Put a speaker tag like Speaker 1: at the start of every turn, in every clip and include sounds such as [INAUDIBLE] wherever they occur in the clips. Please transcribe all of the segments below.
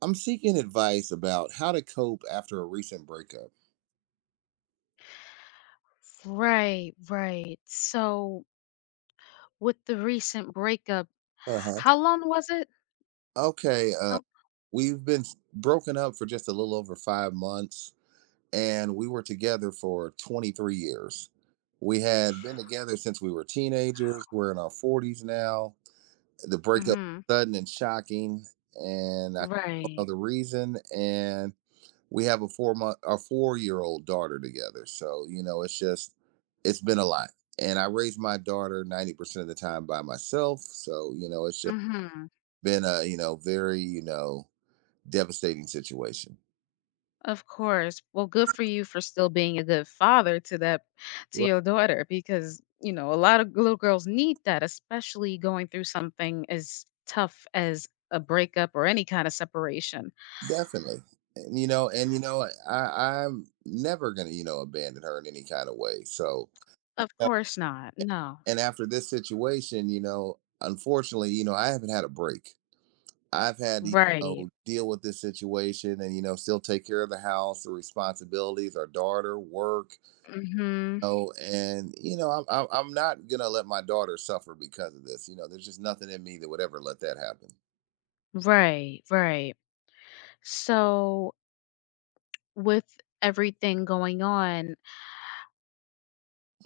Speaker 1: I'm seeking advice about how to cope after a recent breakup.
Speaker 2: Right, right. So, with the recent breakup,
Speaker 1: Uh huh.
Speaker 2: how long was it?
Speaker 1: Okay,
Speaker 2: Oh,
Speaker 1: we've been broken up for just a little over 5 months, and we were together for 23 years. We had been together since we were teenagers. We're in our 40s now. The breakup
Speaker 2: mhm.
Speaker 1: was sudden and shocking, and I don't
Speaker 2: Right.
Speaker 1: know the reason. And we have a four-month our 4 year old daughter together, so it's just it's been a lot. And I raised my daughter 90% of the time by myself, so it's just
Speaker 2: Mhm.
Speaker 1: been a very devastating situation.
Speaker 2: Of course. Well, good for you for still being a good father to that to
Speaker 1: Right,
Speaker 2: your daughter because, you know, a lot of little girls need that, especially going through something as tough as a breakup or any kind of separation.
Speaker 1: definitely. And I'm never gonna abandon her in any kind of way, so.
Speaker 2: Of
Speaker 1: Yeah.
Speaker 2: course not. No.
Speaker 1: And after this situation, unfortunately, I haven't had a break. I've had to
Speaker 2: Right.
Speaker 1: deal with this situation and still take care of the house, the responsibilities, our daughter, work.
Speaker 2: Mhm.
Speaker 1: You know, and you know I'm not gonna let my daughter suffer because of this. There's just nothing in me that would ever let that happen.
Speaker 2: Right, right. So, with everything going on,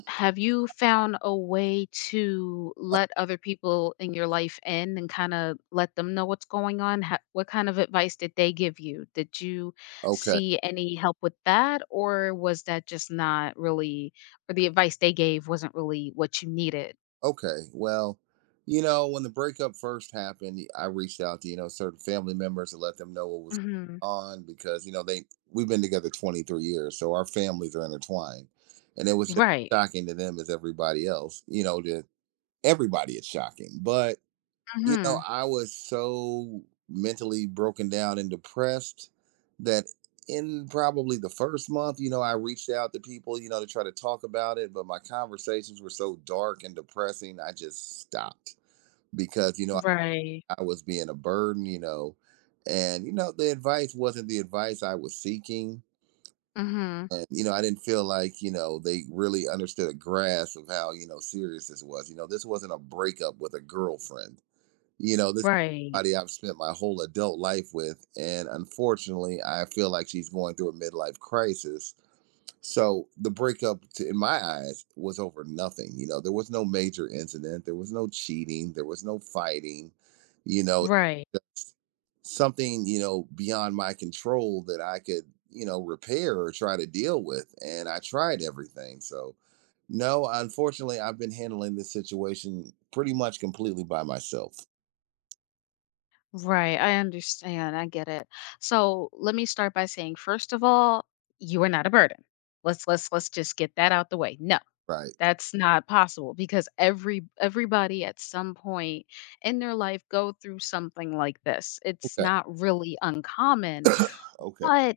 Speaker 2: have you found a way to let other people in your life in and kind of let them know what's going on? What kind of advice did they give you? Did you
Speaker 1: Okay,
Speaker 2: see any help with that, or was that just not really, or the advice they gave wasn't really what you needed?
Speaker 1: okay. Well, when the breakup first happened, I reached out to certain family members to let them know what was
Speaker 2: Hmm.
Speaker 1: on, because you know they we've been together 23 years, so our families are intertwined, and it was just
Speaker 2: Right.
Speaker 1: shocking to them as everybody else. You know, to everybody it's shocking. But
Speaker 2: Hmm.
Speaker 1: I was so mentally broken down and depressed that in probably the first month, I reached out to people to try to talk about it, but my conversations were so dark and depressing I just stopped, because
Speaker 2: Right.
Speaker 1: I was being a burden. You know and you know The advice wasn't the advice I was seeking.
Speaker 2: Hmm.
Speaker 1: And I didn't feel like they really understood a grasp of how serious this was. This wasn't a breakup with a girlfriend. This
Speaker 2: Right.
Speaker 1: body I've spent my whole adult life with. And unfortunately, I feel like she's going through a midlife crisis. So the breakup, in my eyes, was over nothing. You know, there was no major incident, there was no cheating, there was no fighting, you know,
Speaker 2: Right.
Speaker 1: something, beyond my control that I could, repair or try to deal with. And I tried everything. So, no, unfortunately, I've been handling this situation pretty much completely by myself.
Speaker 2: Right, I understand. I get it. So let me start by saying, first of all, you are not a burden. Let's just get that out the way. No,
Speaker 1: Right.
Speaker 2: that's not possible because everybody at some point in their life go through something like this. It's
Speaker 1: Okay.
Speaker 2: not really uncommon,
Speaker 1: Okay.
Speaker 2: but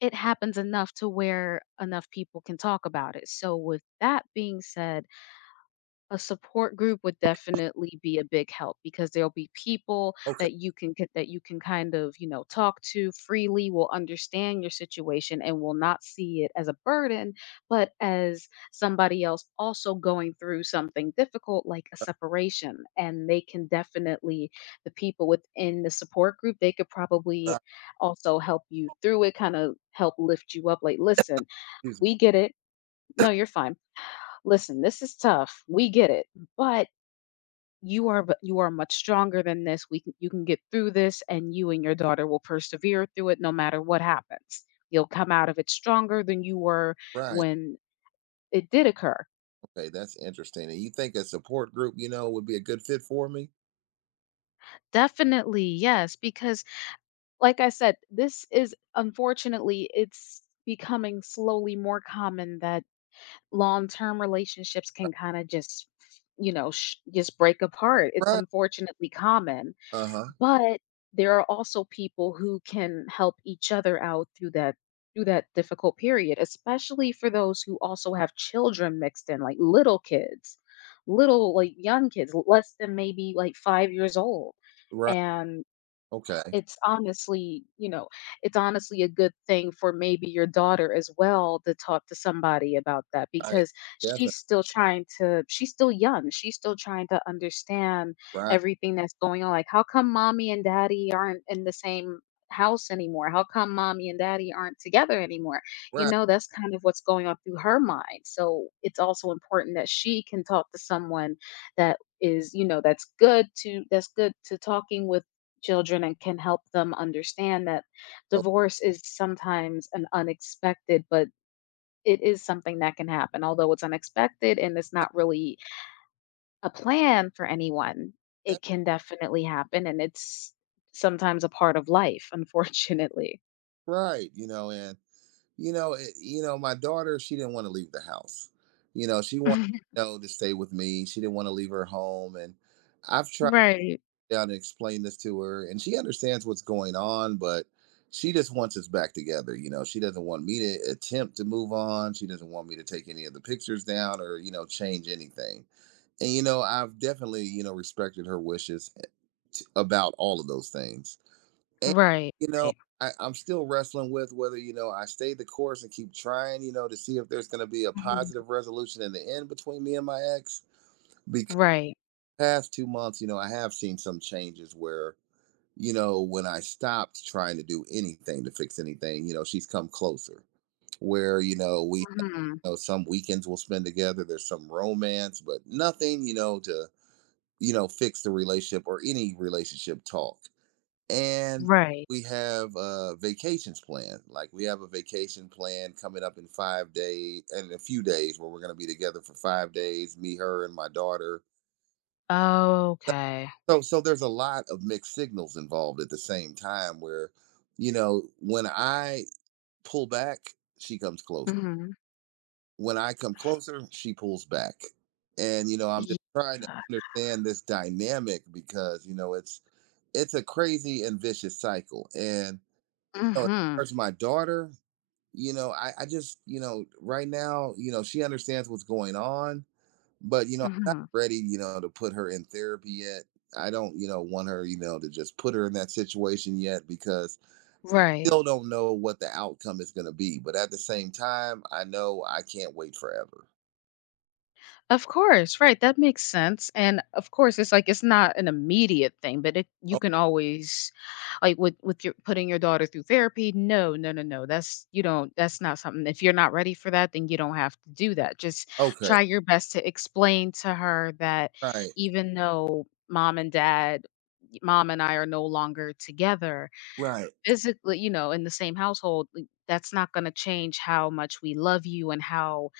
Speaker 2: it happens enough to where enough people can talk about it. So with that being said, a support group would definitely be a big help because there'll be people
Speaker 1: Okay.
Speaker 2: that that you can kind of, you know, talk to freely, will understand your situation and will not see it as a burden, but as somebody else also going through something difficult like a separation. And they can definitely the people within the support group, they could probably also help you through it, kind of help lift you up like, listen,
Speaker 1: Excuse me.
Speaker 2: we get it. No, you're fine. Listen, this is tough. We get it. But you are much stronger than this we can, you can get through this, and you and your daughter will persevere through it no matter what happens. You'll come out of it stronger than you were
Speaker 1: Right.
Speaker 2: when it did occur.
Speaker 1: Okay. That's interesting. And you think a support group, would be a good fit for me?
Speaker 2: Definitely, yes, because like I said, this is unfortunately it's becoming slowly more common that long-term relationships can kind of just just break apart. It's
Speaker 1: Right.
Speaker 2: unfortunately common.
Speaker 1: Uh huh.
Speaker 2: But there are also people who can help each other out through that difficult period, especially for those who also have children mixed in, like little kids, little like young kids, less than maybe like 5 years old.
Speaker 1: Right.
Speaker 2: And
Speaker 1: Okay.
Speaker 2: it's honestly, you know, it's honestly a good thing for maybe your daughter as well to talk to somebody about that
Speaker 1: Right.
Speaker 2: because
Speaker 1: Definitely.
Speaker 2: she's still young. She's still trying to understand
Speaker 1: Right.
Speaker 2: everything that's going on. Like, how come mommy and daddy aren't in the same house anymore? How come mommy and daddy aren't together anymore? You
Speaker 1: Right.
Speaker 2: know, that's kind of what's going on through her mind. So it's also important that she can talk to someone that is you know that's good to talking with children and can help them understand that
Speaker 1: Okay.
Speaker 2: divorce is sometimes an unexpected, but it is something that can happen. Although it's unexpected and it's not really a plan for anyone, it
Speaker 1: That's
Speaker 2: can definitely happen. And it's sometimes a part of life, unfortunately.
Speaker 1: right. You know, and you know, it, you know, My daughter, she didn't want to leave the house. She wanted
Speaker 2: [LAUGHS]
Speaker 1: to stay with me. She didn't want to leave her home, and I've tried,
Speaker 2: Right.
Speaker 1: down and explain this to her, and she understands what's going on, but she just wants us back together. She doesn't want me to attempt to move on. She doesn't want me to take any of the pictures down or change anything. And I've definitely respected her wishes, about all of those things. And
Speaker 2: Right.
Speaker 1: you know
Speaker 2: Right.
Speaker 1: I'm still wrestling with whether I stay the course and keep trying to see if there's going to be a
Speaker 2: Mhm.
Speaker 1: positive resolution in the end between me and my ex. Because
Speaker 2: Right.
Speaker 1: past 2 months, I have seen some changes where, when I stopped trying to do anything to fix anything, she's come closer. Where you know we you
Speaker 2: Mhm.
Speaker 1: know some weekends we'll spend together. There's some romance, but nothing, to fix the relationship or any relationship talk. And
Speaker 2: Right.
Speaker 1: we have vacations planned. Like, we have a vacation plan coming up in 5 days and a few days where we're going to be together for 5 days. Me, her, and my daughter.
Speaker 2: Okay.
Speaker 1: So there's a lot of mixed signals involved at the same time, where, when I pull back, she comes close.
Speaker 2: Mhm.
Speaker 1: When I come closer, she pulls back. And I'm
Speaker 2: Yeah.
Speaker 1: just trying to understand this dynamic because, it's a crazy and vicious cycle. And as
Speaker 2: Mhm.
Speaker 1: far as my daughter, I just, right now, she understands what's going on. But I'm not
Speaker 2: Mhm.
Speaker 1: ready, to put her in therapy yet. I don't, want her, to just put her in that situation yet, because
Speaker 2: Right.
Speaker 1: still don't know what the outcome is going to be. But at the same time, I know I can't wait forever.
Speaker 2: Of course, right, that makes sense, and of course, it's like it's not an immediate thing, but it you
Speaker 1: Oh,
Speaker 2: can always like, with your putting your daughter through therapy, no, no, no, no, that's you don't that's not something if you're not ready for that, then you don't have to do that, just
Speaker 1: okay.
Speaker 2: try your best to explain to her that
Speaker 1: Right.
Speaker 2: even though mom and I are no longer together,
Speaker 1: Right.
Speaker 2: physically, you know, in the same household, like, that's not gonna change how much we love you and how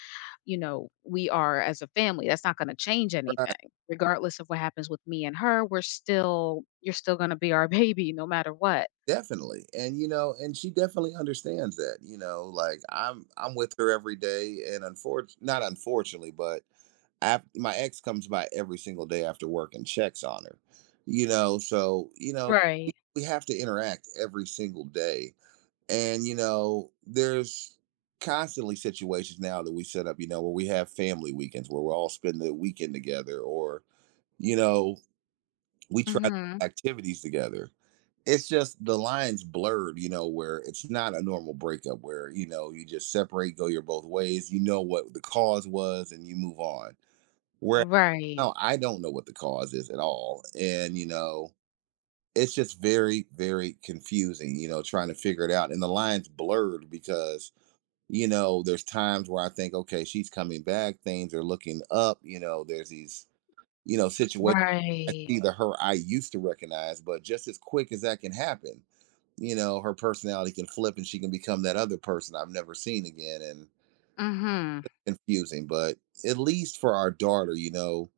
Speaker 2: you know, we are as a family. That's not gonna change
Speaker 1: Right.
Speaker 2: anything. Regardless of what happens with me and her, we're still you're still gonna be our [LAUGHS] baby no matter what.
Speaker 1: Definitely. And and she definitely understands that, like, I'm with her every day. And unfortunately, not unfortunately, but my ex comes by every single day after work and checks on her. You know, so you know
Speaker 2: Right.
Speaker 1: we have to interact every single day. And, there's constantly situations now that we set up, where we have family weekends where we're all spending the weekend together, or, you know, we try to
Speaker 2: Mhm.
Speaker 1: do activities together. It's just the lines blurred, where it's not a normal breakup where, you just separate, go your both ways, you know what the cause was, and you move on. Where
Speaker 2: Right.
Speaker 1: now I don't know what the cause is at all. And, it's just very very confusing, trying to figure it out. And the lines blurred because there's times where I think, okay, she's coming back, things are looking up. There's these situations, I
Speaker 2: Right.
Speaker 1: see the her I used to recognize. But just as quick as that can happen, her personality can flip, and she can become that other person I've never seen again. And
Speaker 2: Mhm.
Speaker 1: confusing. But at least for our daughter, you know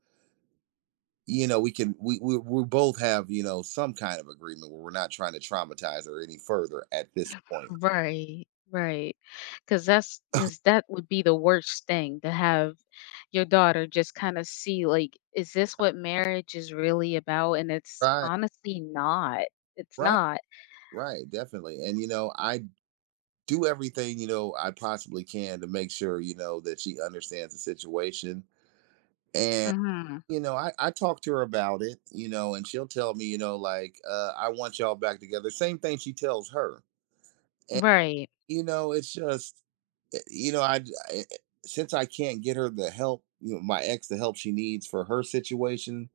Speaker 1: you know we can we both have some kind of agreement where we're not trying to traumatize her any further at this point.
Speaker 2: Right. Right. Because thats that's 'cause that would be the worst thing to have your daughter just kinda see, like, is this what marriage is really about? And it's
Speaker 1: Right,
Speaker 2: honestly not. It's
Speaker 1: right,
Speaker 2: not.
Speaker 1: right, definitely. And I do everything I possibly can to make sure that she understands the situation. And
Speaker 2: Mhm.
Speaker 1: I talk to her about it, and she'll tell me, like, I want y'all back together, same thing she tells her. And
Speaker 2: Right.
Speaker 1: it's just eh, you know, I, I eh, since I can't get her the help, my ex, the help she needs for her situation,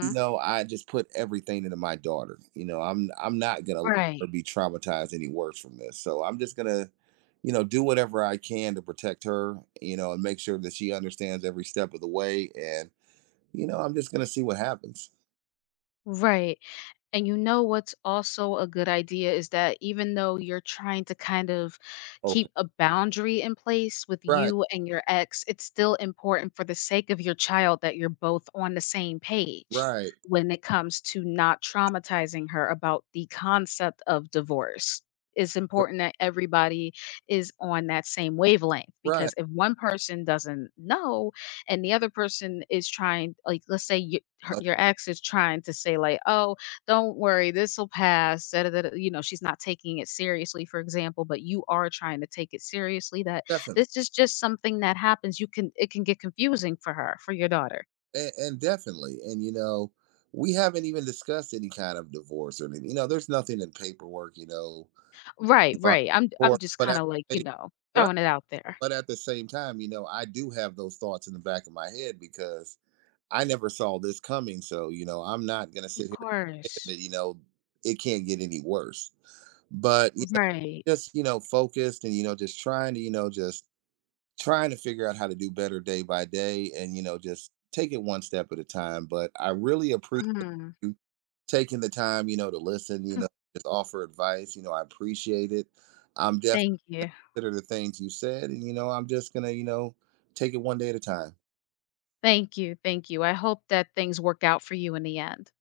Speaker 1: I just put everything into my daughter. I'm not gonna let
Speaker 2: Right.
Speaker 1: her be traumatized any worse from this. So I'm just gonna, do whatever I can to protect her, and make sure that she understands every step of the way. And, I'm just gonna see what happens.
Speaker 2: Right. And you know what's also a good idea is that even though you're trying to kind of
Speaker 1: Okay.
Speaker 2: keep a boundary in place with
Speaker 1: Right,
Speaker 2: you and your ex, it's still important for the sake of your child that you're both on the same page
Speaker 1: right,
Speaker 2: when it comes to not traumatizing her about the concept of divorce. It's
Speaker 1: r-
Speaker 2: important that everybody is on that same wavelength
Speaker 1: right.
Speaker 2: because if one person doesn't know and the other person is trying, like, let's say you her,
Speaker 1: Uh,
Speaker 2: your ex is trying to say like, "Oh, don't worry, this will pass." Da, da, da, da, you know, she's not taking it seriously, for example, but you are trying to take it seriously. That
Speaker 1: definitely.
Speaker 2: this is just something that happens. You can it can get confusing for her, for your daughter.
Speaker 1: And definitely. And we haven't even discussed any kind of divorce or anything. There's nothing in paperwork,
Speaker 2: Right,
Speaker 1: right,
Speaker 2: right. I'm
Speaker 1: or
Speaker 2: just
Speaker 1: but
Speaker 2: kind
Speaker 1: at
Speaker 2: of like
Speaker 1: the
Speaker 2: you
Speaker 1: same,
Speaker 2: know
Speaker 1: right,
Speaker 2: throwing it out there.
Speaker 1: but at the same time, I do have those thoughts in the back of my head, because I never saw this coming. So I'm not going to sit
Speaker 2: Of
Speaker 1: here and say
Speaker 2: course.
Speaker 1: that it can't get any worse. But
Speaker 2: Right.
Speaker 1: just focused, and just trying to figure out how to do better day by day. And just take it one step at a time. But I really appreciate
Speaker 2: Mhm.
Speaker 1: taking the time, to listen, just offer advice. You know, I appreciate it. I'm definitely
Speaker 2: Thank you.
Speaker 1: consider the things you said, and I'm just gonna, take it one day at a time.
Speaker 2: Thank you. Thank you. I hope that things work out for you in the end.